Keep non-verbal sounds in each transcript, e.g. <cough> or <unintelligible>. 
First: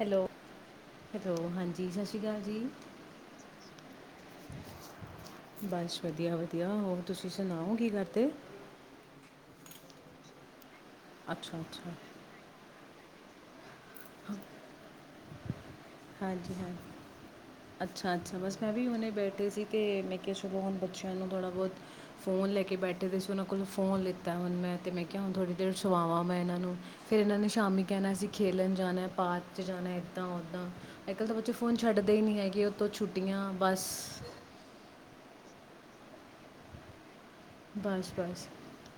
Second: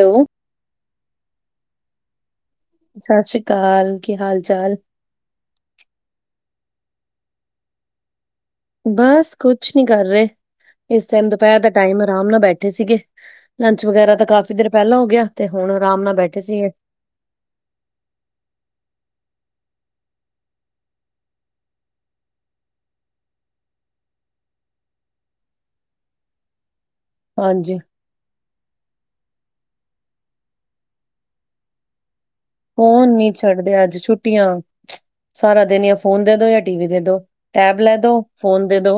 Hello hello ਹਾਂਜੀ। ਜੀ ਸਸ ਸੀ ਕਾਲ ਜੀ। ਸਸਿ ਸ੍ਰੀ ਕਾਲ, ਕੀ ਹਾਲ ਚਾਲ? ਬਸ ਵਧੀਆ ਵਧੀਆ ਹੋਰ ਤੁਸੀਂ ਸੁਣਾਓ ਕੀ ਕਰਦੇ। ਬਸ ਕੁਛ ਨਹੀਂ ਕਰ ਰਹੇ। ਇਸ ਟੈਮ ਦੁਪਹਿਰ ਅੱਛਾ ਦਾ ਅੱਛਾ ਟਾਈਮ ਆਰਾਮ ਨਾਲ ਬੈਠ ਠੇ ਸੀਗੇ। ਲੰਚ ਵਗੈਰਾ ਤਾਂ ਕਾਫ਼ੀ ਦੇਰ ਪਹਿਲਾਂ ਹੋ ਗਿਆ। ਤੇ ਹੁਣ ਆਰਾਮ ਨਾਲ ਬੈਠੇ ਹਾਂਜੀ ਸੀਗੇ, ਹਾਂ ਅੱਛਾ ਅੱਛਾ ਬਸ ਮੈਂ ਵੀ ਹੁਨੇ ਬੈਠੇ ਸੀ। ਤੇ, ਮੈਂ ਕਿਹਾ ਚਲੋ ਹੁਣ ਬੱਚਿਆਂ ਨੂੰ ਥੋੜ੍ਹਾ ਬਹੁਤ, ਫੋਨ ਲੈ ਕੇ ਬੈਠੇ ਦੇ ਸੀ ਉਹਨਾਂ ਕੋਲੋਂ ਫੋਨ ਲਿੱਤਾ ਹੁਣ ਮੈਂ ਤੇ ਮੈਂ ਕਿਹਾ ਹੁਣ ਥੋੜ੍ਹੀ ਦੇਰ ਸੁਵਾਵਾਂ ਮੈਂ ਇਹਨਾਂ ਨੂੰ। ਫਿਰ ਇਹਨਾਂ ਨੇ ਹਾਂਜੀ। ਸ਼ਾਮੀ ਕਹਿਣਾ ਅਸੀਂ ਖੇਲਣ ਜਾਣਾ ਪਾਰ 'ਚ ਜਾਣਾ ਇੱਦਾਂ ਉੱਦਾਂ ਅੱ ਕੱਲ ਤਾਂ ਬੱਚੇ ਫੋਨ ਛਡਦੇ ਫੋਣ ਨੀ ਛੱਡਦੇ ਅੱਜ ਛੁੱਟੀਆਂ ਸਾਰਾ ਦਿਨ ਯਾਂ ਫੋਨ ਦੇ ਦੋ ਯਾਂ ਟੀ ਵੀ ਦੇ ਦੋ। ਟੈਬ ਲੈ ਬਸ ਦੋ, ਬਸ ਫੋਨ ਦੇ ਦੋ।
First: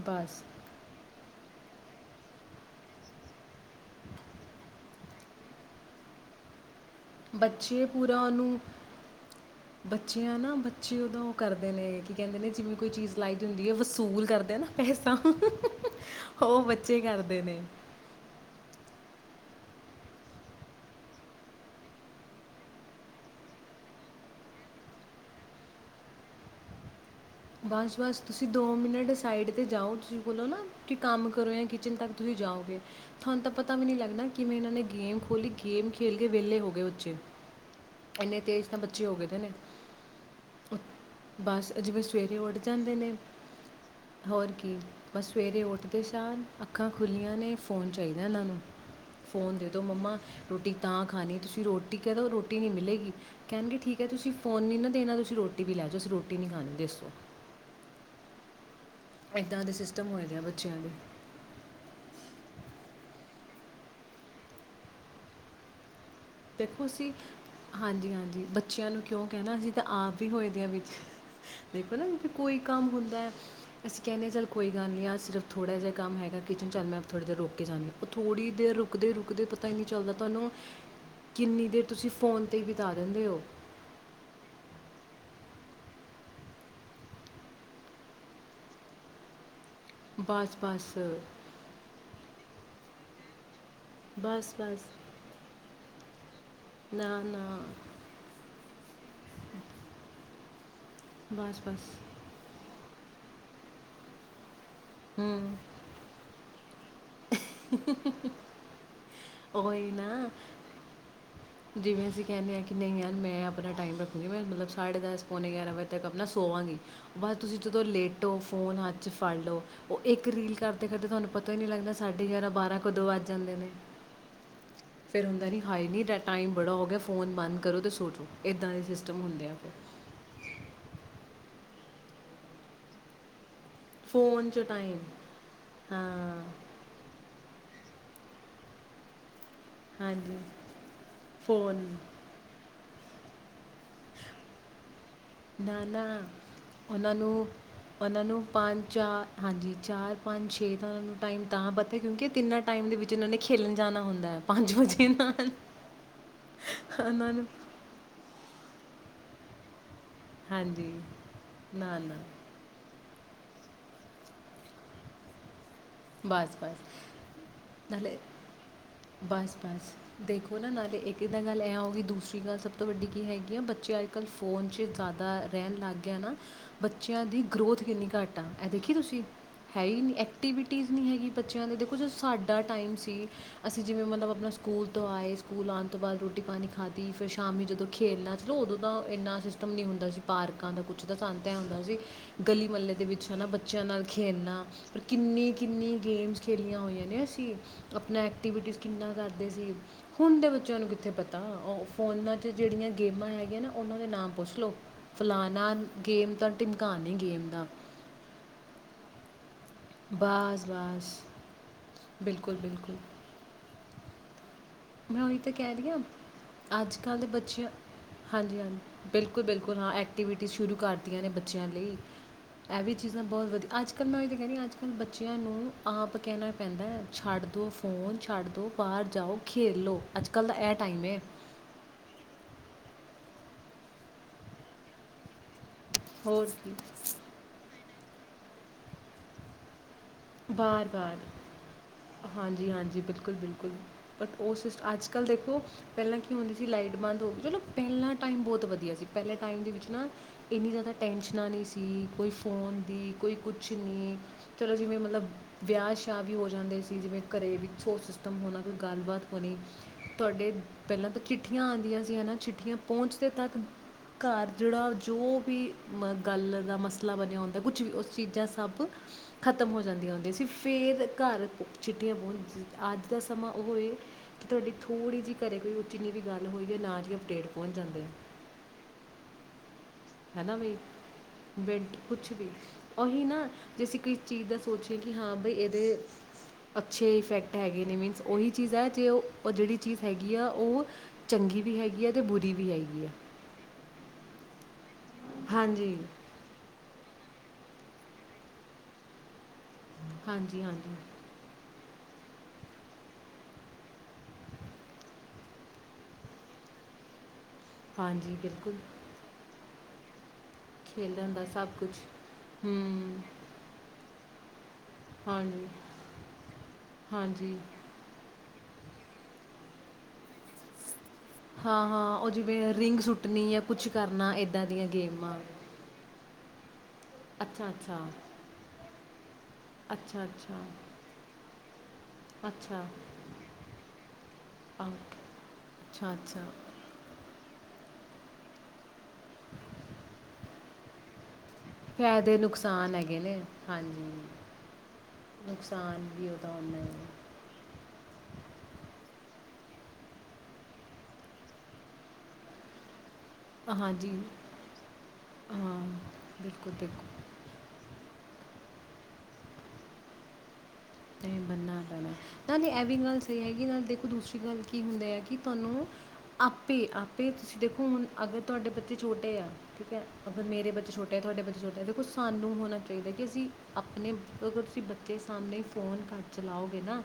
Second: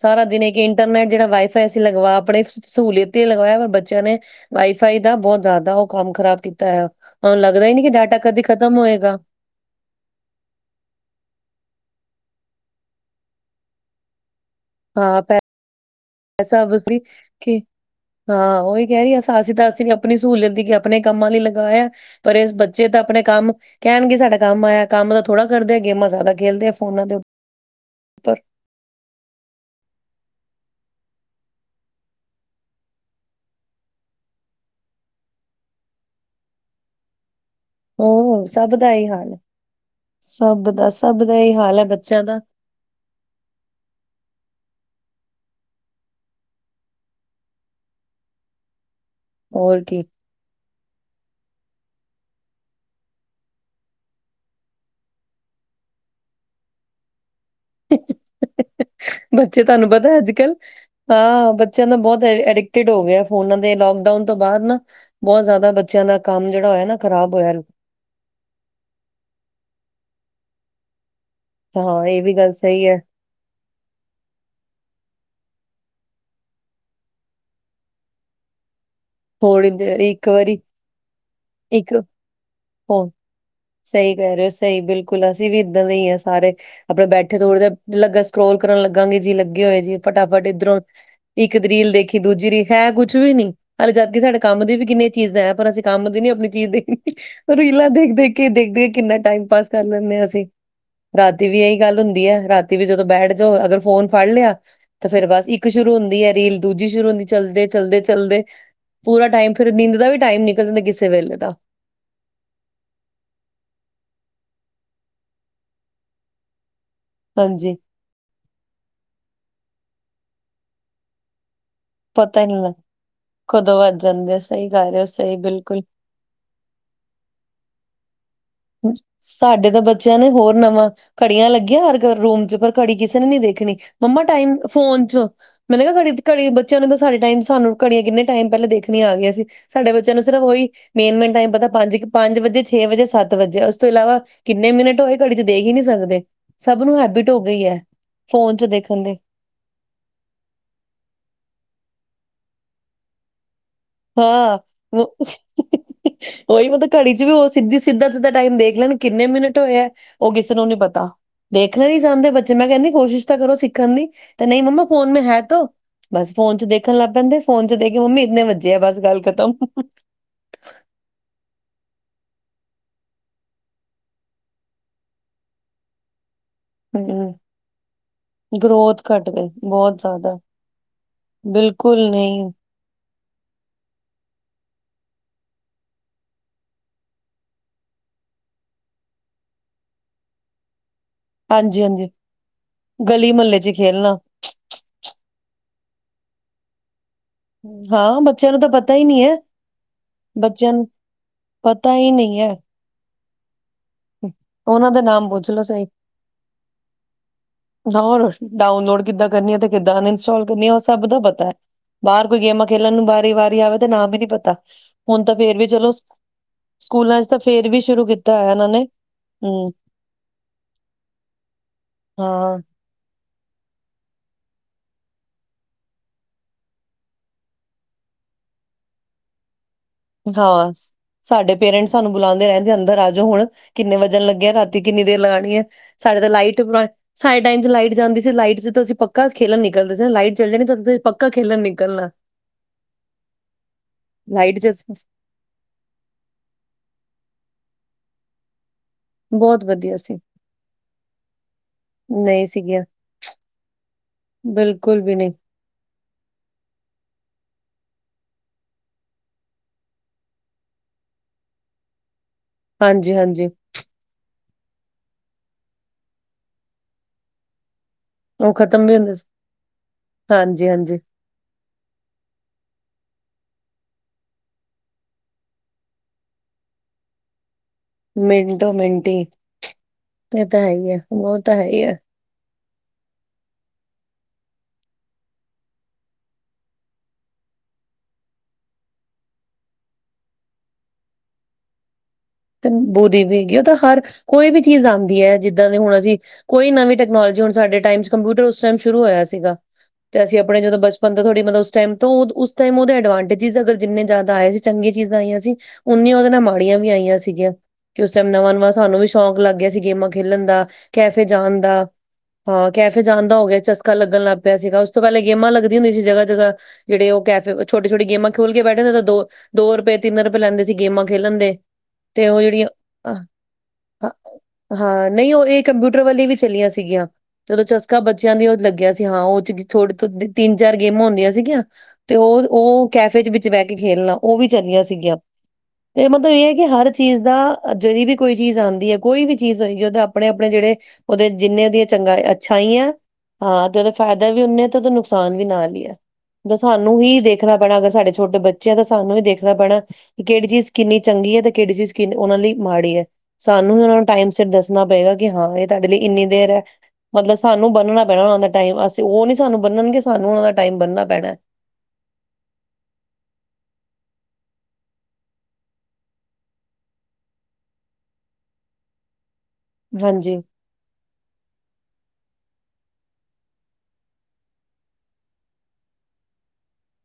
ਸਾਰਾ ਦਿਨ ਏ ਕਿ ਇੰਟਰਨੈਟ ਜਿਹੜਾ ਵਾਈਫ ਪੈਸੇ ਲਗਵਾ ਆਪਣੇ ਸਹੂਲੀਅਤ ਤੇ ਲਗਵਾਇਆ ਵੇ ਪਰ ਬੱਚਿਆਂ ਨੇ ਵਾਈਫਾਈ ਦਾ ਬਹੁਤ ਜ਼ਿਆਦਾ ਉਹ ਕੰਮ ਖ਼ਰਾਬ ਕੀਤਾ ਹੈ। ਹਉਣ ਲੱਗ ਬੱਚੇ ਪੂਰਾ ਉਹਨੂੰ ਬੱਚੇਆ ਨਾ ਬੱਚੇ ਉਹਦੋ ਕਰਦੇ ਨੇ। ਕੀ ਕਹਿੰਦੇ ਨੇ ਜਿਵੇਂ ਕੋਈ ਚੀਜ਼ ਲਾਈਟ ਹੁੰਦੀ ਹੈ ਵਸੂਲ ਕਰਦੇ ਤੇ ਨਾ ਪੈਸਾ। ਐ ਉਹ ਬੱਚੇ <unintelligible> ਕਰਦੇ ਕਿ ਨੇ ਹਾਂ ਉਹੀ ਕਹਿ ਰਹੀ ਏ ਤਾਸੀ ਤਾਂਸੀ ਨੇ ਅਪਣੀ ਸਹੂਲਤ ਦੀ ਕੇ ਅਪਣੇ ਕੰਮਾਂ ਲਈ ਲਗਾਇਆ। ਪਰ ਇਸ ਬੱਚੇ ਤਾਂ ਅਪਣੇ ਕੰਮ ਕਹਿਣਗੇ ਸਾਡਾ ਕੰਮ ਆਇਆ, ਕੰਮ ਥੋੜਾ ਕਰਦੇ, ਗੇਮਾਂ ਜ਼ਿਆਦਾ ਖੇਲਦੇ ਆ ਫੋਨਾਂ ਦੇ ਉਤੇ। ਬਸ ਬਸ ਤੁਸੀਂ ਦੋ ਮਿੰਟ ਸਾਈਡ ਤੇ ਜਾਓ ਤੁਸੀਂ ਖੋਲੋ ਨਾ ਕਿ ਕੰਮ ਕਰੋ ਜਾਂ ਕਿਚਨ ਤੱਕ ਤੁਸੀਂ ਜਾਓਗੇ ਤੁਹਾਨੂੰ ਤਾਂ ਪਤਾ ਵੀ ਨਹੀਂ ਲੱਗਨਾ ਕਿਵੇਂ ਇਹਨਾਂ ਨੇ ਗੇਮ ਖੋਲ੍ਹੀ ਗੇਮ ਖੇਲ ਕੇ ਵਿਹਲੇ ਹੋ ਗਏ ਉਏਚ ਓ ਸਭ ਦਾ ਹੀ ਇਹੀ ਐ ਹਾਲ ਸਭ ਦਾ ਸਭ ਦਾ ਇਈ ਬਸ ਹਾਲ ਹੈ ਜਿਵੇਂ ਬੱਚਾ। ਸਵੇਰੇ ਉੱਠ ਜਾਂਦੇ ਨੇ। ਹੋਰ ਕੀ ਬਸ ਸਵੇਰੇ ਉੱਠਦੇ ਸਾਂ ਅੱਖਾਂ ਖੁੱਲ੍ਹੀਆਂ ਨੇ, ਫ਼ੋਨ ਚਾਹੀਦਾ ਇਹਨਾਂ ਨੂੰ। ਫ਼ੋਨ ਦੇ ਹੋਰ ਦਿਉ ਕੀ ਮੰਮਾ ਰੋਟੀ ਤਾਂ ਖਣੀ ਤੁਸੀਂ ਰੋਟੀ ਠੀਕ ਹੈ। ਤਾਂ ਉਹ ਰੋਟੀ ਨਹੀਂ ਮਿਲੇਗੀ ਕਹਿਣਗੇ ਠੀਕ ਹੈ। ਤੁਸੀਂ ਫੋਨ ਨਹੀਂ ਨਾ ਦੇਣਾ ਤੁਸੀਂ ਰੋਟੀ ਵੀ ਲੈ ਜਾਉ ਅਸੀਂ ਰੋਟੀ ਵੀ ਨਹੀਂ ਖਾਦੇ ਦੱਸੋ। <unintelligible> ਬੱਚੇ ਇੱਦਾਂ ਦੇ ਤੁਹਾਨੂੰ ਪਤਾ ਸਿਸਟਮ ਹੋਏ ਅੱਜ ਦੇ ਆ ਕੱਲ੍ਹ ਬੱਚਿਆਂ ਦੇ ਹਾਂ ਬੱਚਿਆਂ ਦਾ ਬਹੁਤ ਅਡਿਕਟਡ ਹੋ ਗਿਆ। ਉਹਨਾਂ ਦੇ ਲੋਕਡਾਊਨ ਤੋਂ ਬਾਅਦ ਨਾ ਬਹੁਤ ਜ਼ਿਆਦਾ ਬੱਚਿਆਂ ਦਾ ਕੰਮ ਜਿਹੜਾ ਹੋਇਆ ਦੇਖੋ ਨਾ ਸੀ ਖ਼ਰਾਬ ਹੋਇਆ ਹਾਂਜੀ ਹਾਂਜੀ ਬੱਚਿਆਂ ਨੂੰ ਕਿਉਂ ਕਹਿਣਾ ਸੀ ਤਾਂ ਆਪ ਵੀ ਹੋਏ ਦੀਆਂ। ਦੇਖੋ ਹਾਂ ਨਾ ਇਹ ਵੀ ਗੱਲ ਕੋਈ ਸਹੀ ਕੰਮ ਹੈ ਹੁੰਦਾ ਐ ਅਸੀਂ ਕਹਿੰਦੇ ਹਾਂ ਚੱਲ ਕੋਈ ਗੱਲ ਨਹੀਂ ਅੱਜ ਸਿਰਫ਼ ਥੋੜ੍ਹਾ ਜਿਹਾ ਕੰਮ ਹੈ ਗਾ। ਕਿਚਨ ਚੱਲ ਮੈਂ ਥੜ੍ਹੀ ਦੇਰ ਰੁਕ ਕੇ ਜਾਂਦੀ ਆ। ਉਹ ਥੜ੍ਹੀ ਦੇ ਰੁਕ ਰੁਕਦੇ ਰੁਕਦੇ ਪਤਾ ਥੋੜੀ ਹੀ ਨਹੀਂ ਦੇਰ ਚੱਲਦਾ ਇੱਕ ਤੁਹਾਨੂੰ ਵਾਰੀ ਕਿੰਨੀ ਦੇਰ ਇੱਕ ਤੁਸੀਂ ਫੋਨ ਤੇ ਹੀ ਬਿਤਾ ਹੋ ਦਿੰਦੇ ਸਹੀ ਕਹਿ ਰਹੇ ਸਹੀ ਬਿਲਕੁਲ ਅਸੀਂ ਵੀ ਇੱਦਾਂ ਦੇ ਹੀ ਹਾ। ਸਾਰੇ ਆਪਣੇ ਬੈਠੇ ਥੋੜੇ ਜ ਲੱਗਾ ਸਕਰੋਲ ਕਰਨ ਲੱਗਾਗੇ ਜੀ ਲੱਗੇ ਹੋਏ ਜੀ ਫਟਾਫਟ ਬਸ ਇੱਧਰੋਂ ਬਸ ਇੱਕ ਰੀਲ ਦੇਖੀ ਦੂਜੀ ਰੀਲ ਹੈ ਕੁਛ ਵੀ ਨੀ ਹਲੇ ਜਦ ਕਿ ਸਾਡੇ ਬਸ ਕੰਮ ਦੀ ਬਸ ਵੀ ਕਿੰਨੀਆਂ ਚੀਜ਼ਾਂ ਆ। ਪਰ ਅਸੀਂ ਕੰਮ ਦੀ ਨੀ ਆਪਣੀ ਜਿਦੇ ਨਾ ਨਾ ਰੀਲਾਂ ਦੇਖ ਦੇਖ ਕੇ ਦੇਖਦੇ ਕਿੰਨਾ ਟਾਈਮ ਪਾਸ ਕਰ ਲੈਂਦੇ ਹਾਂ ਅਸੀਂ ਰਾਤੀ ਵੀ ਬਸ ਇਹੀ ਬਸ ਗੱਲ ਹੁੰਦੀ ਹੈ ਰਾਤ ਵੀ ਜਦੋਂ ਬੈਠ ਜਾਓ ਅਗਰ ਫੋਨ ਫੜ ਲਿਆ। ਤੇ ਤੇ ਫੇਰ ਬਸ ਹੂੰ ਇੱਕ ਸ਼ੁਰੂ ਹੁੰਦੀ ਹੈ। ਰੀਲ ਦੂਜੀ ਸ਼ੁਰੂ ਸ਼ੁਰੂ ਹੁੰਦੀ ਚੱਲਦੇ ਚੱਲਦੇ ਚੱਲਦੇ ਪੂਰਾ ਟਾਈਮ ਫੇਰ ਓਏ ਨਿੰਂਦ ਦਾ ਵੀ ਨਾ ਟਾਈਮ ਨਿਕਲ ਜਾਂਦਾ। ਕਿਸੇ ਵੇਲੇ ਦਾ ਜਿਵੇਂ ਅਸੀਂ ਕਹਿੰਦੇ ਹਾਂ ਕਿ ਨਹੀਂ ਯਾਰ ਮੈਂ ਆਪਣਾ ਟਾਈਮ ਰੱਖਗੀ ਮਤਲਬ ਸਾਢੇ ਦਸ ਪੌਣੇ ਗਿਆਰਾਂ ਵਜੇ ਤੱਕ ਆਪਣਾ ਸੋਵਾਂਗੀ ਬਸ ਤੁਸੀਂ ਹਾਂਜੀ ਜਦੋਂ ਲੇਟੋ ਫ਼ੋਨ ਹੱਥ ਚ ਫੜ ਲਓ। ਉਹ ਇੱਕ ਰੀਲ ਕਰਦੇ ਕਰਦੇ ਤੁਹਾਨੂੰ ਪਤਾ ਹੀ ਨੀ ਲੱਗਦਾ ਸਾਢੇ ਪਤਾ ਹੀ ਗਿਆਰਾਂ ਨੀ ਲੱਗਦਾ ਬਾਰਾਂ ਕਦੋ ਵੱਜ ਜਾਂਦੇ ਨੇ ਕਦੋਂ ਵੱਜ ਜਾਂਦੇ ਆ ਸਹੀ ਕਰ ਰਹੇ ਹੋ ਫੇਰ ਸਹੀ ਹੁੰਦਾ ਨੀ ਬਿਲਕੁਲ ਹਾਏ ਨੀ ਟੇ ਟਾਈਮ ਬੜਾ ਹੋਗਾ ਫੋਨ ਬੰਦ ਕਰੋ ਤੇ ਸੋਜੋ ਸਾਡੇ ਤਾਂ ਬੱਚਿਆਂ ਨੇ ਹੋਰ ਨਵਾਂ ਘੜੀਆਂ ਲੱਗੀਆਂ। ਹਰ ਘਰ ਰੂਮ ਚ ਪਰ ਘੜੀ ਕਿਸੇ ਨੇ ਨੀ ਦੇਖਣੀ ਮੰਮਾ ਫੋਨ ਟਾਈਮ 'ਚ ਫੋਨ ਚ ਮਤਨ ਕਿਹਾ ਘੜੀ ਹਾਂ ਘੜੀ ਬੱਚਿਆਂ ਨੂੰ ਤਾਂ ਸਡ ਟਾਈਮ ਸਾਨੂੰ ਘੜੀਆਂ ਕਿੰਨੇ ਟਾਈਮ ਪਹਿਲੇ ਦੇਖਣੀਆਂ ਆ ਗਈਆਂ ਸੀ। ਸਾਡੇ ਬੱਚਿਆਂ ਨੂੰ ਹਾਂਜੀ ਸਿਰਫ ਉਹੀ ਮੇਨ ਮੇਨ ਟਾਈਮ ਪਤਾ ਫੋਨ ਪੰਜ ਪੰਜ ਵਜੇ ਛੇ ਛੇ ਵਜੇ ਸੱਤ ਵੱਜਿਆ ਉਸ ਤੋਂ ਇਲਾਵਾ ਕਿੰਨੇ ਮਿੰਟ ਹੋਏ ਘੜੀ ਚ ਦੇਖ ਹੀ ਨਹੀਂ ਨਾਨਾ ਸਕਦੇ ਸਭ ਉਹਨਾਂ ਹੈਬਿਟ ਹੋ ਨੂੰ ਗਈ ਹੈ ਉਹਨਾਂ ਨੂੰ ਫੋਨ ਚ ਪੰਜ ਦੇਖਣ ਦੀ ਚਾਰ ਹਾਂਜੀ ਚਾਰ ਪੰਜ ਛੇ ਤਾ ਨੂੰ ਟਾਈਮ ਤਾਂ ਪਤਾ ਕਿਉਂਕਿ ਤਿੰਨਾਂ ਟਾਈਮ ਦੇ ਵਿੱਚ ਉਹਨਾਂ ਨੇ ਖੇਲਣ ਜਾਣਾ ਹੁੰਦਾ ਹੈ ਹਾਂ ਪੰਜ ਵਜੇ ਨਾਲ ਉਹੀ ਮਤਲਬ ਘੜੀ ਚ ਵੀ ਉਹਨਾਂ ਨੂੰ ਉਹ ਸਿੱਧੀ ਸਿੱਧਾ ਸਿੱਧਾ ਟਾਈਮ ਦੇਖ ਲੈਣ ਕਿੰਨੇ ਮਿੰਟ ਹੋਏਆ ਉਹ ਕਿਸੇ ਨੂੰ ਨਹੀਂ ਹਾਂਜੀ ਪਤਾ ਦੇਖਣਾ ਨਾ ਨੀ ਨਾ ਚਾਹੁੰਦੇ ਬੱਚੇ ਮੈਂ ਕਹਿੰਦੀ ਕੋਸ਼ਿਸ਼ ਤਾਂ ਕਰੋ। ਸਿੱਖਣ ਦੀ ਤੇ ਨਹੀਂ ਮੰਮਾ ਫੋਨ ਮੈਂ ਹੈ ਤੇ ਬਸ ਫੋਨ ਚ ਦੇਖਣ ਲੱਗ ਪੈਂਦੇ ਫੋਨ ਚ ਦੇਖ ਕੇ ਨਾਲੇ ਮੰਮੀ ਇੰਨੇ ਵਜੇ ਬਸ ਬਸ ਦੇਖੋ ਨਾ ਨਾਲੇ ਇੱਕ ਦਾਂ ਗੱਲ ਐਂ ਹੋ ਗਈ ਦੂਸਰੀ ਗੱਲ ਸਭ ਤੋਂ ਵੱਡੀ ਕੀ ਹੈਗੀ ਆ ਬੱਚੇ ਅੱਜ ਕੱਲ ਫੋਨ 'ਚ ਜ਼ਿਆਦਾ ਰਹਿਣ ਲੱਗ ਗਿਆ ਨਾ। ਬੱਚਿਆਂ ਹੂੰ, ਦੀ ਗਰੋਥ ਕਿੰਨੀ ਘੱਟ ਆ ਇਹ ਦੇਖੀ ਗ੍ਰੋਥ ਤੁਸੀਂ ਘੱਟ ਗਈ ਹੈ ਬਹੁਤ ਹੀ ਨਹੀਂ ਜ਼ਿਆਦਾ, ਐਕਟੀਵਿਟੀ ਨਹੀਂ ਹੈਗੀ ਬੱਚਿਆਂ ਦੇ ਦੇਖੋ ਬਿਲਕੁਲ ਜੋ ਨਹੀਂ ਸਾਡਾ ਟਾਈਮ ਸੀ ਅਸੀਂ ਜਿਵੇਂ ਮਤਲਬ ਆਪਣਾ ਸਕੂਲ ਤੋਂ ਆਏ ਸਕੂਲ ਆਉਣ ਤੋਂ ਬਾਅਦ ਰੋਟੀ ਪਾਣੀ ਖਾਧੀ ਫਿਰ ਸ਼ਾਮੀ ਜਦੋਂ ਖੇਲਣਾ ਚਲੋ ਉਦੋਂ ਤਾਂ ਇੰਨਾ ਸਿਸਟਮ ਨਹੀਂ ਹੁੰਦਾ ਸੀ ਪਾਰਕਾਂ ਦਾ ਕੁਛ ਤਾਂ ਸਾਨੂੰ ਇਹ ਹੁੰਦਾ ਸੀ ਹਾਂਜੀ-ਹਾਂਜੀ, ਗਲੀ ਮਹੱਲੇ ਦੇ ਵਿੱਚ ਗਲੀ ਹੈ ਨਾ ਮੁਹੱਲੇ 'ਚ ਬੱਚਿਆਂ ਨਾਲ ਖੇਲਣਾ ਪਰ ਕਿੰਨੀ ਕਿੰਨੀ ਗੇਮਸ ਖੇਡੀਆਂ ਹੋਈਆਂ ਨੇ। ਆਪਣਾ ਹਾਂ ਬੱਚਿਆਂ ਨੂੰ ਤਾਂ ਐਕਟੀਵਿਟੀ ਪਤਾ ਹੀ ਕਿੰਨਾ ਨਹੀਂ ਹੈ, ਕਰਦੇ ਸੀ ਹੁਣ ਦੇ ਬੱਚਿਆਂ ਨੂੰ ਕਿੱਥੇ ਪਤਾ ਉਹ ਹੀ ਫੋਨਾਂ ਨਹੀਂ ਚ ਹੈ, ਜਿਹੜੀਆਂ ਗੇਮ ਹੈਗੇ ਨਾ ਉਹਨਾਂ ਦੇ ਨਾਮ ਪੁੱਛ ਲਓ ਉਹਨਾਂ ਦਾ ਨਾਮ ਪੁੱਛ ਲਓ ਫਲਾਨਾ ਸਹੀ। ਗੇਮ ਤਾਂ ਢਿਮਕਾਾਨੀ ਗੇਮ ਦਾ ਹੋਰ ਡਾਊਨਲੋਡ ਕਿੱਦਾਂ ਕਰਨੀ ਆ ਤੇ ਕਿੱਦਾਂ ਅਨ ਇੰਸਟੋਾਲ ਕਰਨੀ ਬਸ ਹੈ ਉਹ ਸਭ ਦਾ ਬਸ ਪਤਾ ਹੈ ਬਾਹਰ ਕੋਈ ਬਿਲਕੁਲ ਗੇਮਾਂ ਖੇਲਣ ਬਿਲਕੁਲ ਨੂੰ ਵਾਰੀ ਵਾਰੀ ਆਵੇ। ਦਾ ਨਾਮ ਹੀ ਨੀ ਪਤਾ। ਮੈਂ ਹੁਣ ਉਹੀ ਤਾਂ ਫੇਰ ਵੀ ਕਹਿ ਰਹੀ ਚਲੋ ਹਾਂ ਅੱਜ ਕੱਲ੍ਹ ਸਕੂਲਾਂ ਦੇ ਚ ਤਾਂ ਬੱਚਿਆਂ ਫੇਰ ਵੀ ਸ਼ੁਰੂ ਕੀਤਾ ਹੋਇਆ ਹਾਂਜੀ ਇਹਨਾਂ ਹਾਂਜੀ ਨੇ ਬਿਲਕੁਲ ਹੂੰ ਬਿਲਕੁਲ ਹਾਂ ਐਕਟੀਵਿਟੀਜ਼ ਸ਼ੁਰੂ ਕਰਦੀਆਂ ਨੇ ਬੱਚਿਆਂ ਲਈ ਹਾਂ ਇਹ ਵੀ ਚੀਜ਼ਾਂ ਬਹੁਤ ਵਧੀਆ ਅੱਜ ਕੱਲ੍ਹ ਮੈਂ ਉਹੀ ਤਾਂ ਕਹਿ ਰਹੀ ਹਾਂ ਅੱਜ ਕੱਲ੍ਹ ਬੱਚਿਆਂ ਨੂੰ ਆਪ ਕਹਿਣਾ ਪੈਂਦਾ ਛੱਡ ਦਿਉ ਫੋਨ ਛੱਡ ਦਿਉ ਬਾਹਰ ਜਾਓ। ਖੇਡ ਲਓ ਅੱਜ ਕੱਲ੍ਹ ਦਾ ਹਾਂ ਇਹ ਟਾਈਮ ਹੈ ਸਾਡੇ ਪੇਰੈਂਟਸ ਸਾਨੂੰ ਬੁਲਾਉਂਦੇ ਰਹਿੰਦੇ ਅੰਦਰ ਆ ਜਾਓ ਹੁਣ ਕਿੰਨੇ ਵਜਨ ਲੱਗੇਿਆ ਰਾਤੀ ਕਿੰਨੀ ਦੇਰ ਲਗਾਉਣੀ ਹੈ। ਸਾਡੇ ਤਾਂ ਹੋਰ ਲਾਈਟ ਕੀ ਸਾਡੇ ਟਾਈਮ ਚ ਲਾਈਟ ਜਾਂਦੀ ਸੀ ਲਾਈਟ ਚ ਤਾਂ ਅਸੀਂ ਪੱਕਾ ਖੇਲਣ ਨਿਕਲਦੇ ਸੀ। ਲਾਈਟ ਚੱਲ ਜਾਣੀ ਤਾਂ ਬਾਰ ਬਾਰ ਪੱਕਾ ਖੇਲਣ ਨਿਕਲਣਾ ਹਾਂਜੀ ਹਾਂਜੀ ਬਿਲਕੁਲ ਬਿਲਕੁਲ ਬਟ ਉਹ ਲਾਈਟ ਚ ਸਿਸਟ ਅੱਜ ਕੱਲ੍ਹ ਦੇਖੋ ਪਹਿਲਾਂ ਕੀ ਹੁੰਦੀ ਸੀ ਲਾਈਟ ਬੰਦ ਹੋ ਗਈ ਚਲੋ ਪਹਿਲਾਂ ਟਾਈਮ ਬਹੁਤ ਵਧੀਆ ਸੀ। ਪਹਿਲੇ ਟਾਈਮ ਬਹੁਤ ਦੇ ਵਿੱਚ ਵਧੀਆ ਨਾ ਸੀ ਇੰਨੀ ਜ਼ਿਆਦਾ ਟੈਸ਼ਨਾਂ ਨਹੀਂ ਸੀ ਕੋਈ ਨਹੀਂ ਫੋਨ ਸੀਗੀਆਂ ਦੀ ਕੋਈ ਕੁਛ ਨਹੀਂ ਚਲੋ ਜਿਵੇਂ ਬਿਲਕੁਲ ਵੀ ਮਤਲਬ ਨਹੀਂ ਵਿਆਹ ਸ਼ਾਦੀ ਹੋ ਜਾਂਦੇ ਸੀ ਜਿਵੇਂ ਘਰੇ ਵਿੱਚ ਹੋ ਸਿਸਟਮ ਹੋਣਾ ਕੋਈ ਗੱਲਬਾਤ ਹੋਣੀ ਤੁਹਾਡੇ ਪਹਿਲਾਂ ਤਾਂ ਚਿੱਠੀਆਂ ਆਂਦੀਆਂ ਸੀ ਹੈ ਨਾ ਚਿੱਠੀਆਂ ਹਾਂਜੀ ਪਹੁੰਚਦੇ ਹਾਂਜੀ ਤੱਕ ਘਰ ਜਿਹੜਾ ਜੋ ਵੀ ਗੱਲ ਦਾ ਮਸਲਾ ਬਣਿਆ ਹੁੰਦਾ ਕੁਛ ਵੀ ਉਸ ਚੀਜ਼ਾਂ ਉਹ ਸਭ ਖਤਮ ਵੀ ਹੁੰਦੇ ਖਤਮ ਹੋ ਦੀਆਂ ਸੀ ਹਾਂਜੀ ਹਾਂਜੀ ਫੇਰ ਘਰ ਚਿੱਠੀਆਂ <unintelligible> ਹੁਣ ਦਾ ਸਮਾਂ ਉਹ ਐ ਕਿ ਤੁਹਾਡੀ ਥੋੜ੍ਹੀ ਜਿਹੀ ਘਰ ਕੋਈ ਉੱਚੀ ਨੀਵੀ ਗੱਲ ਹੋਜੇ ਨਾਲ ਹੀ ਅਪਡੇਟ ਪਹੁੰਚ ਜਾਂਦੇ ਆ ਮਿੰਟੋ ਮਿੰਟ ਹੀ ਇਹ ਨਾ ਤਾਂ ਹੈ ਬਈ ਹੀ ਹੈ ਉਹ ਤਾਂ ਹੈ ਹੀ ਮਿੰਟ ਹੈ ਕੁਛ ਵੀ ਉਹੀ ਨਾ ਜੇ ਅਸੀਂ ਕਿਸੀ ਚੀਜ਼ ਦਾ ਸੋਚੀਏ ਕਿ ਹਾਂ ਬਈ ਇਹਦੇ ਅੱਛੇ ਇਫੈਕਟ ਹੈਗੇ ਨੇ ਮੀਨਸ ਉਹੀ ਚੀਜ਼ ਹੈ ਜੇ ਉਹ ਉਹ ਜਿਹੜੀ ਚੀਜ਼ ਹੈਗੀ ਆ ਉਹ ਚੰਗੀ ਵੀ ਹੈਗੀ ਆ। ਬੁਰੀ ਤੇ ਵੀ ਹੈਗੀ ਆ ਬੋਲੀ ਵੀ ਹੈਗੀ ਉਹ ਤਾਂ ਹਰ ਕੋਈ ਵੀ ਚੀਜ਼ ਆਂਦੀ ਹੈ ਜਿੱਦਾਂ ਦੀ ਹਾਂਜੀ ਹੁਣ ਅਸੀਂ ਕੋਈ ਨਵੀਂ ਟੈਕਨੋਲੋਜੀ ਹੁਣ ਸਾਡੇ ਟਾਈਮ ਚ ਕੰਪਿਊਟਰ ਉਸ ਟਾਈਮ ਸ਼ੁਰੂ ਹੋਇਆ ਸੀਗਾ। ਤੇ ਅਸੀਂ ਆਪਣੇ ਹਾਂਜੀ ਜਦੋਂ ਹਾਂਜੀ ਬਚਪਨ ਤੋਂ ਥੋੜ੍ਹੀ ਮਤਲਬ <unintelligible> ਉਸ ਟਾਈਮ ਉਹਦੇ ਐਡਵਾਂਟੇਜਇਸ ਅਗਰ ਜਿੰਨੇ ਜ਼ਿਆਦਾ ਆਏ ਸੀ ਚੰੀਆਂ ਚੀਜ਼ਾਂ ਆਈਆਂ ਸੀ ਉਨੀਆਂ ਉਹਦੇ ਨਾਲ ਮਾੜੀਆਂ ਵੀ ਆਈਆਂ ਸੀ ਸੀਗੀ ਆ ਕਿ ਉਸ ਟਾਈਮ ਹਾਂਜੀ ਨਵਾਂ ਨਵਾਂ ਬਿਲਕੁਲ ਸਾਨੂੰ ਵੀ ਸ਼ੌਕ ਲੱਗਿਆ ਗੇਮਾਂ ਖੇਲਣ ਦਾ ਕੈਫੇ ਖੇਡਣ ਜਾਣ ਸਭ ਦਾ ਕੁਝ ਹਾਂ ਕੈਫੇ ਹੂੰ ਜਾਣ ਦਾ ਹੋ ਗਿਆ ਚਸਕਾ ਲੱਗਣ ਲੱਗ ਪਿਆ ਸੀਗਾ ਉਸ ਤੋਂ ਪਹਿਲੇ ਗੇਮਾਂ ਹਾਂਜੀ ਲੱਗਦੀ ਹੁੰਦੀ ਸੀ ਜਗਾ ਜਗਾਹ ਜਿਹੜੇ ਉਹ ਕੈਫੇ ਹਾਂਜੀ ਛੋਟੀ ਛੋਟੀ ਗੇਮਾਂ ਖੋਲ ਕੇ ਬੈਠੇ ਤਾਂ ਦੋ ਰੁਪਏ ਤਿੰਨ ਰੁਪਏ ਲੈਂਦੇ ਸੀ ਗੇਮਾਂ ਖੇਲਣ ਦੇ ਹਾਂ ਹਾਂ ਤੇ ਉਹ ਜਿਵੇਂ ਰਿੰਗ ਜਿਹੜੀਆਂ ਸੁੱਟਣੀ ਜਾਂ ਕੁਝ ਕਰਨਾ ਇਦਾਂ ਦੀਆਂ ਹਾਂ ਨਹੀਂ ਗੇਮਾਂ ਉਹ ਇਹ ਕੰਪਿਊਟਰ ਵਾਲੀ ਵੀ ਚਲੀਆਂ ਸੀਗੀਆਂ ਜਦੋਂ ਅੱਛਾ ਅੱਛਾ ਚਸਕਾ ਬੱਚਿਆਂ ਦੀ ਉਹ ਲੱਗਿਆ ਸੀ ਹਾਂ ਉਹ ਅੱਛਾ ਥੋੜੇ ਤਿੰਨ ਅੱਛਾ ਚਾਰ ਗੇਮਾਂ ਹੁੰਦੀਆਂ ਸੀਗੀਆਂ ਤੇ ਹੋਰ ਅੱਛਾ ਉਹ ਕੈਫੇ ਦੇ ਵਿੱਚ ਬਹਿ ਕੇ ਖੇਲਣਾ ਉਹ ਵੀ ਚਲੀਆਂ ਆ- ਸੀਗੀਆਂ ਤੇ ਅੱਛਾ ਮਤਲਬ ਇਹ ਅੱਛਾ ਹੈ ਕਿ ਹਰ ਚੀਜ਼ ਦਾ ਜਿਹੜੀ ਵੀ ਕੋਈ ਚੀਜ਼ ਆਂਦੀ ਹੈ ਕੋਈ ਵੀ ਚੀਜ਼ ਹੋਏਗੀ ਉਹਦੇ ਆਪਣੇ ਆਪਣੇ ਜਿਹੜੇ ਉਹਦੇ ਜਿੰਨੇ ਉਹਦੀਆਂ ਚੰਗਾ ਫਾਇਦੇ ਅੱਛਾਈ ਹੈ ਨੁਕਸਾਨ ਹੈਗੇ ਨੇ ਹਾਂ ਤੇ ਉਹਦਾ ਹਾਂਜੀ ਫਾਇਦਾ ਵੀ ਉਨੇ ਆ ਤੇ ਉਹਦਾ ਨੁਕਸਾਨ ਵੀ ਨਾਲ ਹੀ ਹੈ ਨੁਕਸਾਨ ਵੀ ਉਹਦਾ ਜੇ ਉਨਾ ਸਾਨੂੰ ਹੈ ਹੀ ਦੇਖਣਾ ਪੈਣਾ ਅਗਰ ਸਾਡੇ ਛੋਟੇ ਬੱਚੇ ਆ ਤਾਂ ਸਾਨੂੰ ਵੀ ਦੇਖਣਾ ਪੈਣਾ, ਕਿ ਕਿਹੜੀ ਚੀਜ਼ ਕਿੰਨੀ ਚੰਗੀ ਹੈ ਤੇ ਕਿਹੜੀ ਚੀਜ਼ ਕਿ ਉਹਨਾਂ ਲਈ ਮਾੜੀ ਹੈ। ਸਾਨੂੰ ਹੀ ਉਹਨਾਂ ਨੂੰ ਹਾਂਜੀ ਟਾਈਮ ਸਿਰ ਦੱਸਣਾ ਪਏਗਾ ਕਿ ਹਾਂ ਇਹ ਤੁਹਾਡੇ ਲਈ ਇੰਨੀ ਦੇਰ ਹੈ, ਬਿਲਕੁਲ ਦੇਖੋ ਮਤਲਬ ਸਾਨੂੰ ਬਨਣਾ। ਪਹਿਲੇ ਉਹਨਾਂ ਦਾ ਟਾਈਮ ਅਸੀਂ ਉਹ ਨੀ ਸਾਨੂੰ ਬੰਨਣਗੇ ਸਾਨੂੰ ਉਹਨਾਂ ਦਾ ਟਾਈਮ ਬੰਨਣਾ ਪੈਣਾ। ਹੈ। ਟਾਇਮ ਬਣਨਾ ਪੈਣਾ, ਨਾਲੇ ਇਹ ਵੀ ਗੱਲ ਸਹੀ ਹੈਗੀ ਨਾ ਦੇਖ। ਦੂਸਰੀ ਗੱਲ ਕੀ ਹੁੰਦੇ ਆ ਕਿ ਤੁਹਾਨੂੰ ਆਪੇ ਆਪੇ ਤੁਸੀਂ ਦੇਖੋ ਹੁਣ ਅਗਰ ਤੁਹਾਡੇ ਬੱਚੇ ਛੋਟੇ ਐ। ਠੀਕ ਹੈ, ਹਾਂਜੀ, ਅਗਰ ਮੇਰੇ ਬੱਚੇ ਛੋਟੇ ਹੈਂ, ਤੁਹਾਡੇ ਬੱਚੇ ਛੋਟੇ ਐ, ਕੁਛ। ਸਾਨੂੰ ਹੋਣਾ ਚਾਹੀਦਾ ਕਿ ਅਸੀਂ ਆਪਣੇ ਅਗਰ ਤੁਸੀਂ ਬੱਚੇ ਸਾਹਮਣੇ ਫੋਨ ਘੱਟ ਚਲਾਓਗੇ ਨਾ।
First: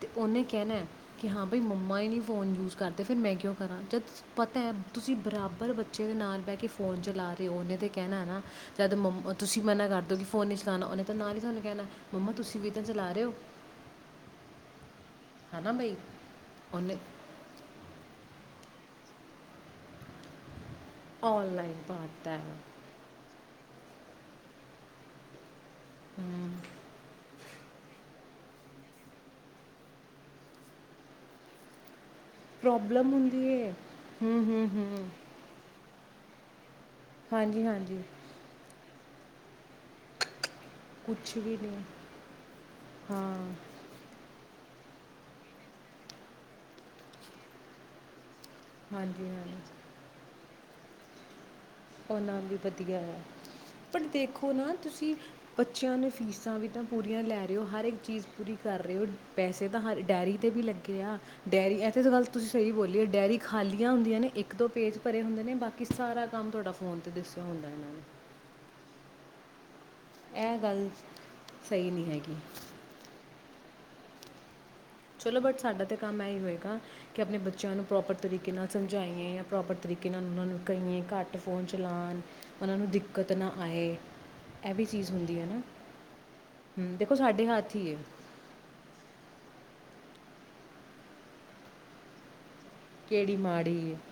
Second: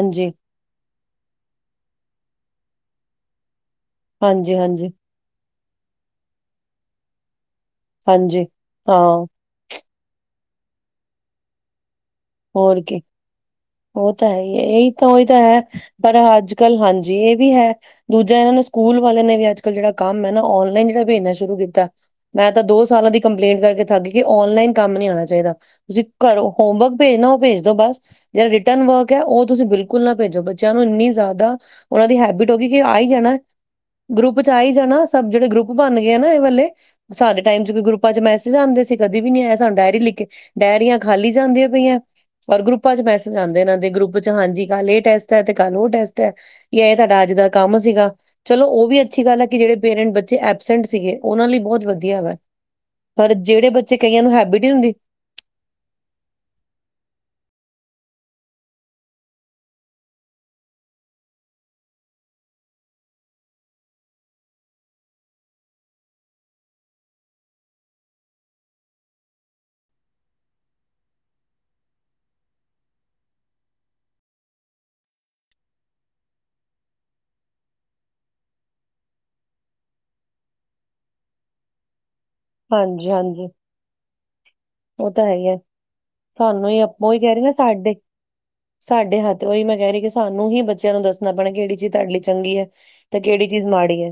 ਤੇ ਔਨੇ ਕਹਿਣਾ ਕਿ ਹਾਂ ਬਾਈ ਮੰਮਾ ਹੀ ਨਹੀਂ ਫੋਨ ਯੂਜ ਕਰਦੇ, ਫਿਰ ਮੈਂ ਕਿਉਂ ਕਰਾਂ ਜਦ ਹਾਂਜੀ, ਪਤਾ ਹੈ ਹਾਂਜੀ, ਤੁਸੀਂ ਬਰਾਬਰ। ਪਰ ਬੱਚੇ ਦੇ ਨਾਲ ਬਹਿ ਕੇ ਫੋਨ ਚਲਾ ਰੇ। ਤੇ ਉਹਨੇ ਤੇ ਕਹਿਣਾ ਨਾ, ਹਾਂਜੀ ਜਦ ਹਾਂ। ਮੰ ਤੁਸੀਂ ਮਨਾ ਕਰਦੇ। ਫੋਨ ਨਹੀਂ ਚਲਾਉਣਾ ਔਨੇ ਨਾਲ ਹੀ ਸਾਨੂੰ ਕਹਿਣਾ। ਮੰਮਾ ਤੁਸੀਂ ਵੀ ਤਾਂ ਔਕੇ, ਚਲਾ ਰਹੇ ਹੋ ਔ ਤਾਂ ਹੈ ਇਹੀ ਤਾਂ ਉਹੀ ਤਾਂ ਹੈ, ਹਨਾ ਬਈ ਪਰ ਅੱਜ ਕੱਲ੍ਹ ਉਹਨੇ ਹਾਂਜੀ ਇਹ ਵੀ ਹੈ ਦੂਜੇ ਜਾਂ ਇਹਨਾਂ ਨੇ ਸਕੂਲ ਵਾਲੇ ਨੇ ਵੀ ਅੱ ਕੱਲ੍ਹ ਜਿਹੜਾ ਕੰਮ ਹੈ ਨਾ, ਔਨ - ਜਿਹੜਾ ਭੇਜਣਾ ਸ਼ੁਰੂ ਆਨਲਾਈਨ ਕੀਤਾ ਪਾਤਾ ਮੈਂ ਹੈ ਤਾਂ ਦੋ ਸਾਲਾਂ ਦੀ ਕੰਪਲੇਂਟ ਕਰਕੇ ਥਕ ਗਈ, ਔਨਲਾਈਨ ਕੰਮ ਨਹੀਂ ਆਣਾ ਚਾਹੀਦਾ। ਤੁਸੀ ਕਰੋ ਹੋਮਵਰਕ ਔ ਭੇਜ ਦੋ ਬਸ, ਜਿਹੜਾ ਰਿਟਰਨ ਵਰਕ ਹੈ ਉਹ ਤੁਸੀਂ ਬਿਲਕੁਲ ਨਾ ਭੇਜੋ ਬੱਚਿਆਂ ਨੂੰ ਇੰਨੀ ਜ਼ਿਆਦਾ ਔਨਾਂ ਦੀ ਹੈਬਿਟ ਹੋ ਗਈ ਕਿ ਆਈ ਪ੍ਰੋਬਲਮ ਜਾਣਾ ਹੁੰਦੀ ਹੈ ਗਰੁੱਪ ਹੂੰ ਚ ਆ ਹੂੰ ਹੀ ਜਾਣਾ ਹੂੰ ਸਭ ਜਿਹੜੇ ਗਰੁੱਪ ਬਣ ਗਿਆ ਨਾ ਇਹ ਵਾਲੇ ਸਾਡੇ ਟਾਈਮ ਹਾਂਜੀ ਚ ਕੋਈ ਹਾਂਜੀ ਗਰੁੱਪਾਂ ਚ ਮੈਸਜ ਆਉਂਦੇ ਸੀ ਕਦੇ ਵੀ ਨਹੀਂ ਆਇਆ ਸਾਨੂੰ ਡਾਇਰੀ ਲਿਖ ਕੇ ਡਾਇਅਰੀਆਂ ਖਾਲੀ ਕੁਛ ਵੀ ਜਾਂਦੀਆਂ। ਨਹੀਂ ਕੀ ਹੈ, ਗਰੁੱਪਾਂ ਚ ਮੈਸੇਜ ਹਾਂ ਆਉਦੇਨਾਂ ਦੇ ਗਰੁੱਪ ਚ ਹਾਂਜੀ, ਕੱਲ ਇਹ ਟੈਸਟ ਹੈ, ਤੇ ਕੱਲ ਉਹ ਟੈਸਟ ਹੈ ਜਾਂ ਇਹ ਤੁਹਾਡਾ ਅੱਜ ਦਾ ਕੰਮ ਸੀਗਾ। ਚਲੋ ਉਹ ਵੀ ਅੱਛੀ ਹਾਂਜੀ ਗੱਲ ਹੈ, ਹਾਂਜੀ ਕਿ ਜਿਹੜੇ ਪੇਰੈਂਟ ਬੱਚੇ ਸਿੰਟ ਸੀਗੇ, ਉਹਨਾਂ ਲਈ ਬਹੁਤ ਔ ਵਧੀਆ ਵਾ ਨਾਮ ਵੀ ਵਧੀਆ ਹੈ, ਪਰ ਜਿਹੜੇ ਬੱਚੇ ਪਰ ਕਈਆਂ ਨੂੰ ਦੇਖੋ ਹੈਬਿਟ ਹੀ ਨਾ ਨਹੀਂ ਹੁੰਦੀ ਤੁਸੀਂ ਬੱਚਿਆਂ ਨੂੰ ਫੀਸ ਵੀ ਤਾਂ ਪੂਰੀਆਂ ਲੈ ਰਹੇ ਹੋ ਹਰ ਇੱਕ ਚੀਜ਼ ਪੂਰੀ ਕਰ ਰਹੇ ਹੋ ਪੈਸੇ ਤਾਂ ਹਰ ਡਾਇਅਰੀ 'ਤੇ ਵੀ ਲੱਗੇ ਆ ਡੈਅਰੀ ਇੱਥੇ ਤਾਂ ਗੱਲ ਤੁਸੀਂ ਸਹੀ ਬੋਲੀਓ ਡਾਇਅਰੀ ਖਾਲੀਆਂ ਹੁੰਦੀਆਂ ਨੇ ਇੱਕ ਦੋ ਪੇਜ ਭਰੇ ਹੁੰਦੇ ਨੇ ਬਾਕੀ ਸਾਰਾ ਕੰਮ ਤੁਹਾਡਾ ਫੋਨ ਤੇ ਦੱਸੋ ਹੁੰਦਾ ਇਹਨਾਂ ਨੇ ਇਹ ਗੱਲ ਸਹੀ ਨਹੀਂ ਹੈਗੀ। ਚਲੋ ਬਟ ਸਾਡਾ ਤਾਂ ਕੰਮ ਇਹੀ ਹੋਏਗਾ ਕਿ, ਆਪਣੇ ਬੱਚਿਆਂ ਨੂੰ ਪ੍ਰੋਪਰ ਤਰੀਕੇ ਨਾਲ ਸਮਝਾਈਏ ਜਾਂ ਪ੍ਰੋਪਰ ਤਰੀਕੇ ਨਾਲ ਉਹਨਾਂ ਨੂੰ ਕਹੀਏ ਘੱਟ ਫੋਨ ਚਲਾਣ ਉਹਨਾਂ ਨੂੰ ਹਾਂਜੀ ਦਿੱਕਤ ਹਾਂਜੀ ਨਾ ਆਏ। ਇਹ ਵੀ ਉਹ ਚੀਜ਼ ਤਾਂ ਹੈ ਹੁੰਦੀ ਹੀ ਹੈ ਨਾ ਤੁਹਾਨੂੰ ਹੀ ਹੂੰ ਆਪਾਂ ਦੇਖੋ ਹੀ ਕਹਿ ਰਹੇ ਹਾ ਹੱਥ ਹੀ ਸਾਡੇ ਹੈ ਸਾਡੇ ਹੱਥ ਉਹੀ ਮੈਂ ਕਹਿ ਰਹੀ ਸਾਨੂੰ ਹੀ ਬੱਚਿਆਂ ਨੂੰ ਦੱਸਣਾ ਪੈਣਾ ਕਿਹੜੀ ਚੀਜ਼ ਤੁਹਾਡੇ ਲਈ ਚੰਗੀ ਹੈ। ਤੇ ਕਿਹੜੀ ਚੀਜ਼ ਮਾੜੀ ਹੈ,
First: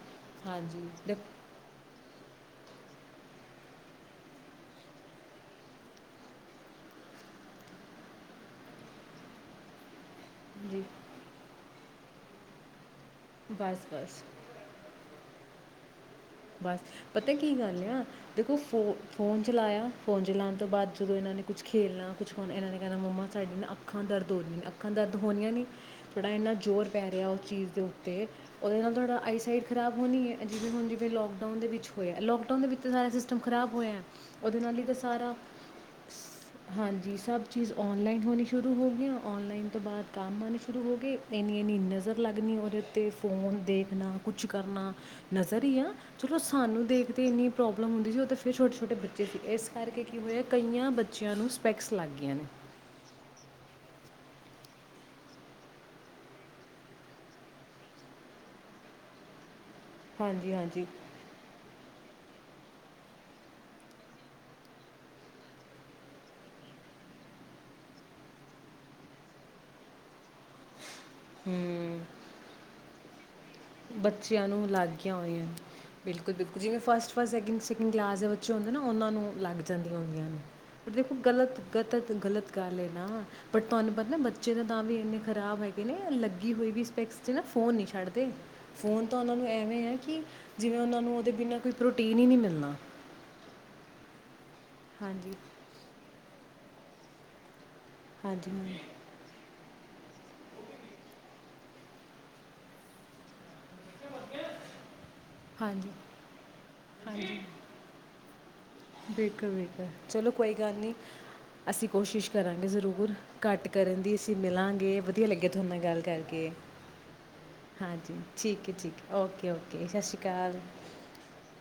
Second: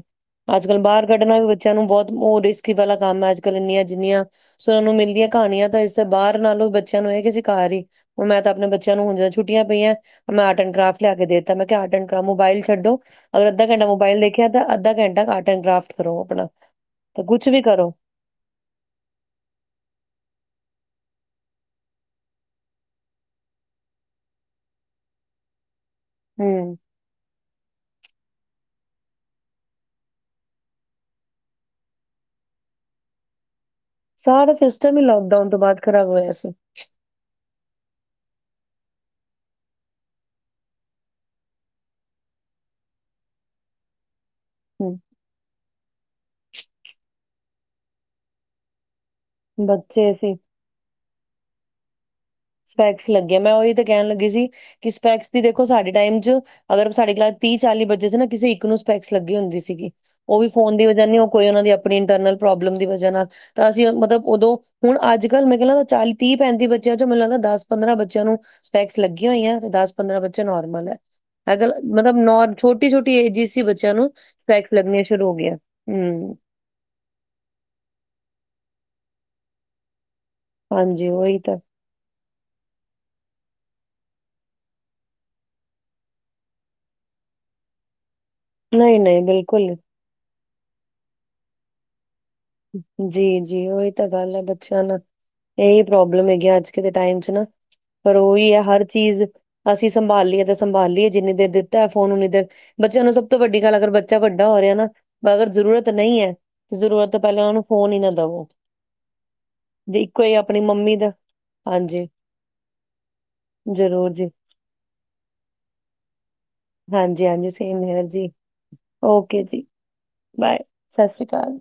ਅੱਜ ਕੱਲ੍ਹ ਹਾਂਜੀ ਬਾਹਰ ਦੇਖ ਕੱਢਣਾ ਵੀ ਬੱਚਿਆਂ ਨੂੰ ਬਹੁਤ ਉਹ ਰਿਸਕੀ ਵਾਲਾ ਕੰਮ ਅੱਜ ਕੱਲ੍ਹ ਇੰਨੀਆਂ ਜਿੰਨੀਆਂ ਸੁਣਨ ਨੂੰ ਮਿਲਦੀਆਂ। ਕਹਾਣੀਆਂ ਤਾਂ ਇਸ ਬਾਹਰ ਨਾਲੋਂ ਬੱਚਿਆਂ ਨੂੰ ਇਹ ਕਿ ਅਸੀਂ ਘਰ ਹੀ, ਹੁਣ ਮੈਂ ਤਾਂ ਆਪਣੇ ਬੱਚਿਆਂ ਨੂੰ ਹੁਣ ਜ ਛੁੱਟੀਆਂ ਪਈਆਂ। ਮੈਂ ਆਰਟ ਐਂਡ ਜੀ ਕਰਾਫ ਲਿਆ ਕੇ ਦੇਤਾ ਮੈਂ ਕਿਹਾਂ ਮੋਬਾਇਲ ਛੱਡੋ, ਅਗਰ ਅੱਧਾ ਘੰਟਾ ਬਸ ਮੋਬਾਇਲ ਬਸ ਦੇਖਿਆ ਤਾਂ ਅੱਧਾ ਘੰਟਾ ਆਰਟ ਐਂਡ ਕਰਾਫਟ ਕਰੋ ਆਪਣਾ ਬਸ ਤਾਂ ਪਤਾ ਕੁਛ ਕੀ ਵੀ ਗੱਲ ਕਰੋ ਆ ਦੇਖੋ ਫੋ ਫੋਨ ਚਲਾਇਆ। ਫੋਨ ਲਾਣ ਤੋਂ ਬਾਅਦ ਜਦੋਂ ਇਹਨਾਂ ਨੇ ਕੁਛ ਖੇਲਣਾ ਕੁਛ ਕਣਾ ਇਹਨਾਂ ਨੇ ਕਹਿਣਾ ਮੰਮਾ ਸਾਦੀ ਨਾ ਅੱਖਾਂ ਦਰਦ ਹੋਦੀਆਂ ਅੱਖਾਂ ਦਰਦ ਹੋਣੀਆਂ ਨੇ। ਥੋੜ੍ਹਾ ਇੰਨਾ ਹਮ ਜ਼ੋਰ ਪੈ ਰਿਹਾ ਉਸ ਚੀਜ਼ ਤੇ ਉਹਦੇ ਨਾਲ ਤੁਹਾਡਾ ਆਈ ਸਾਈਟ ਖ਼ਰਾਬ ਹੋਣੀ ਹੈ ਜਿਵੇਂ ਹੁਣ ਜ ਤੇ ਲੋਕਡਾਊਨ ਦੇ ਵਿੱਚ ਹੋਇਆ ਲੋਕਡਾਊਨ ਦੇ ਵਿੱਚ ਸਾਰਾ ਸਿਸਟਮ ਖਰਾਬ ਹੋਇਆ ਸਾਰਾ ਉਹਦੇ ਨਾਲ ਹੀ ਤਾਂ ਸਿਸਟਮ ਸਾਰਾ ਲੋਕਡਾਊਨ ਤੋਂ ਬਾਅਦ ਖ਼ਰਾਬ ਹੋਇਆ ਸੀ ਹਾਂਜੀ ਸਭ ਚੀਜ਼ ਔਨਲਾਈਨ ਹੋਣੀ ਸ਼ੁਰੂ ਹੋ ਗਈਆਂ ਔਨਲਾਈਨ ਤੋਂ ਬਾਅਦ ਕੰਮ ਆਣੇ ਸ਼ੁਰੂ ਹੋ ਗਏ ਇੰਨੀ ਇੰਨੀ ਨਜ਼ਰ ਲੱਗਣੀ ਉਹਦੇ ਉੱਤੇ ਫੋਨ ਦੇਖਣਾ ਕੁਛ ਕਰਨਾ ਹਮ ਨਜ਼ਰ ਆ ਚਲੋ ਸਾਨੂੰ ਦੇਖਦੇ ਇੰਨੀ ਪ੍ਰੋਬਲਮ ਹੁੰਦੀ ਸੀ, ਤੇ ਫੇਰ ਛੋਟੇ-ਛੋਟੇ ਬੱਚੇ ਇਸ ਕਰਕੇ ਬੱਚੇ ਕੀ ਸੀ ਹੋਇਆ ਕਈਆਂ ਬ ਬੱਚਿਆਂ ਨੂੰ ਸਪੈਕਸ ਲੱਗ ਗਈਆਂ ਨੇ। ਸਪੈਕਸ ਲੱਗਿਆ ਮੈਂ ਉਹੀ ਤੇ ਕਹਿਣ ਲੱਗੀ ਸੀ, ਕਿ ਸਪੈਕਸ ਦੀ ਦੇਖੋ ਸਾਡੇ ਟਾਈਮ ਚ ਅਗਰ ਸਾਡੇ ਕਲਾਸ ਤੀਹ ਚਾਲੀ ਬਜੇ ਸੀ ਨਾ ਕਿਸੇ ਇੱਕ ਨੂੰ ਸਪੈਕਸ ਲੱਗੀ ਹੁੰਦੀ ਸੀਗੀ। ਉਹ ਵੀ ਹਾਂਜੀ ਫੋਨ ਦੀ ਹਾਂਜੀ ਵਜ੍ਹਾ ਨੀ ਉਹ ਕੋਈ ਉਹਨਾ ਦੀ ਆਪਣੀ ਇੰਟਰਨਲ ਪ੍ਰੋਬਲਮ ਦੀ ਵਜ੍ਹਾ ਨਾਲ ਤਾਂ ਅਸੀਂ ਮਤਲਬ ਉਦੋਂ ਹੁਣ ਅੱਜ ਕੱਲ ਮੈਂ ਕਿਹਾ ਲੱਗਦਾ ਚਾਲੀ ਤੀਹ ਪੈਂਤੀ ਬੱਚਿਆਂ ਚੋਂ ਮੈਨੂੰ ਲਗਦਾ। ਦਸ ਪੰਦਰਾਂ ਬੱਚਿਆਂ ਨੂੰ ਸਪੈਕਸ ਲੱਗੀਆਂ ਹੋਈ ਹੈ ਤੇ ਦਸ ਪੰਦਰਾਂ ਬੱਚੇ ਨੋਰਮਲ ਹੈ। ਅਗਰ ਹੂੰ ਮਤਲਬ ਨੋ ਛੋਟੀ-ਛੋਟੀ। ਜਿਸ, ਬੱਚਿਆਂ ਨੂੰ ਲੱਗੀਆਂ ਆਦੀਆਂ ਹੂੰ ਬਿਲਕੁਲ-ਬਿਲਕੁਲ ਜਿਵੇਂ ਫਸਟ ਸਕਿੰਡ ਕਲਾਸ ਦੇ ਬੱਚੇ ਹੁੰਦੇ ਨਾ ਉਹਨਾਂ ਨੂੰ ਲੱਗ ਜਾਂਦੀਆਂ ਹੇਗੀਆ ਨੇ। ਪਰ ਹਾਂਜੀ ਦੇਖੋ ਉਹੀ ਤਾਂ ਗ਼ਲਤ-ਗ਼ਲਤ-ਗ਼ਲਤ ਗੱਲ ਹੈ ਨਾ ਬਟ ਤੁਹਾਨੂੰ ਪਤਾ ਨਾ ਬੱਚੇ ਤਾਂ ਤਾਂ ਵੀ ਇੰਨੇ ਖਰਾਬ ਹੈਗੇ ਨੇ ਲੱਗੀ ਹੋਈ ਵੀ ਸਪੈਕਸ 'ਚ ਨਾ ਫੋਨ ਨਹੀਂ ਛੱਡਦੇ ਨਹੀਂ ਫੋਨ ਤਾਂ ਨਹੀਂ ਉਹਨਾਂ ਨੂੰ ਬਿਲਕੁਲ ਐਵੇਂ ਹੈ ਕਿ ਜਿਵੇਂ ਉਹਨਾਂ ਨੂੰ, ਉਹਦੇ ਬਿਨਾਂ ਕੋਈ ਪ੍ਰੋਟੀਨ ਹੀ ਨਹੀਂ ਮਿਲਣਾ ਜੀ -ਜੀ ਉਹੀ ਤਾਂ ਗੱਲ ਹੈ ਬ <inaudible> ਬੱਚਿਆ ਨਾਲ, ਹਾਂਜੀ ਇਹੀ ਪ੍ਰੋਬਲਮ ਹੈਗੀ ਅੱਜ ਦੇ ਟਾਈਮ ਚ ਨਾ ਪਰ ਹਾਂਜੀ ਉਹੀ ਆ, ਹਾਂਜੀ ਹਰ ਚੀਜ਼ ਅਸੀਂ ਸੰਭਾਲੀਏ ਤਾਂ ਸੰਭਾਲੀਏ, ਜਿੰਨੀ ਦੇਰ ਦਿੱਤਾ ਫੋਨ ਉਨੀ ਦੇਰ ਬੱਚਿਆਂ ਨੂੰ, ਸਭ ਤੋਂ ਵੱਡੀ ਗੱਲ ਅਗਰ ਬੱਚਾ ਵੱਡਾ ਹੋ ਰਿਹਾ ਨਾ ਅਗਰ ਜ਼ਰੂਰਤ ਹਾਂਜੀ ਨਹੀਂ ਹੈ, ਜ਼ਰੂਰਤ ਤਾਂ ਪਹਿਲਾਂ ਉਹਨੂੰ, ਫੋਨ ਹੀ ਨਾ ਦੇਵੋ। ਬਿਲਕੁਲ -ਬਿਲਕੁਲ ਚਲੋ ਕੋਈ ਗੱਲ ਨਹੀਂ, ਦਾ ਅਸੀਂ ਹਾਂਜੀ ਕੋਸ਼ਿਸ਼ ਕਰਾਂਗੇ ਜ਼ਰੂਰ, ਘੱਟ ਕਰਨ ਜ਼ਰੂਰ ਦੀ ਜੀ ਅਸੀਂ ਮਿਲਾਂਗੇ ਵਧੀਆ ਲੱਗੇ ਤੁਹਾਡੇ ਨਾਲ ਗੱਲ ਕਰਕੇ। ਹਾਂਜੀ -ਹਾਂਜੀ ਸੇਮ ਹੈ ਹਾਂਜੀ ਜੀ, ਠੀਕ ਹੈ ਠੀਕ ਹੈ ਓਕੇ ਜੀ ਸਤਿ ਸ਼੍ਰੀ ਬਾਏ ਅਕਾਲ ਸਤਿ ਸ੍ਰੀ ਅਕਾਲ।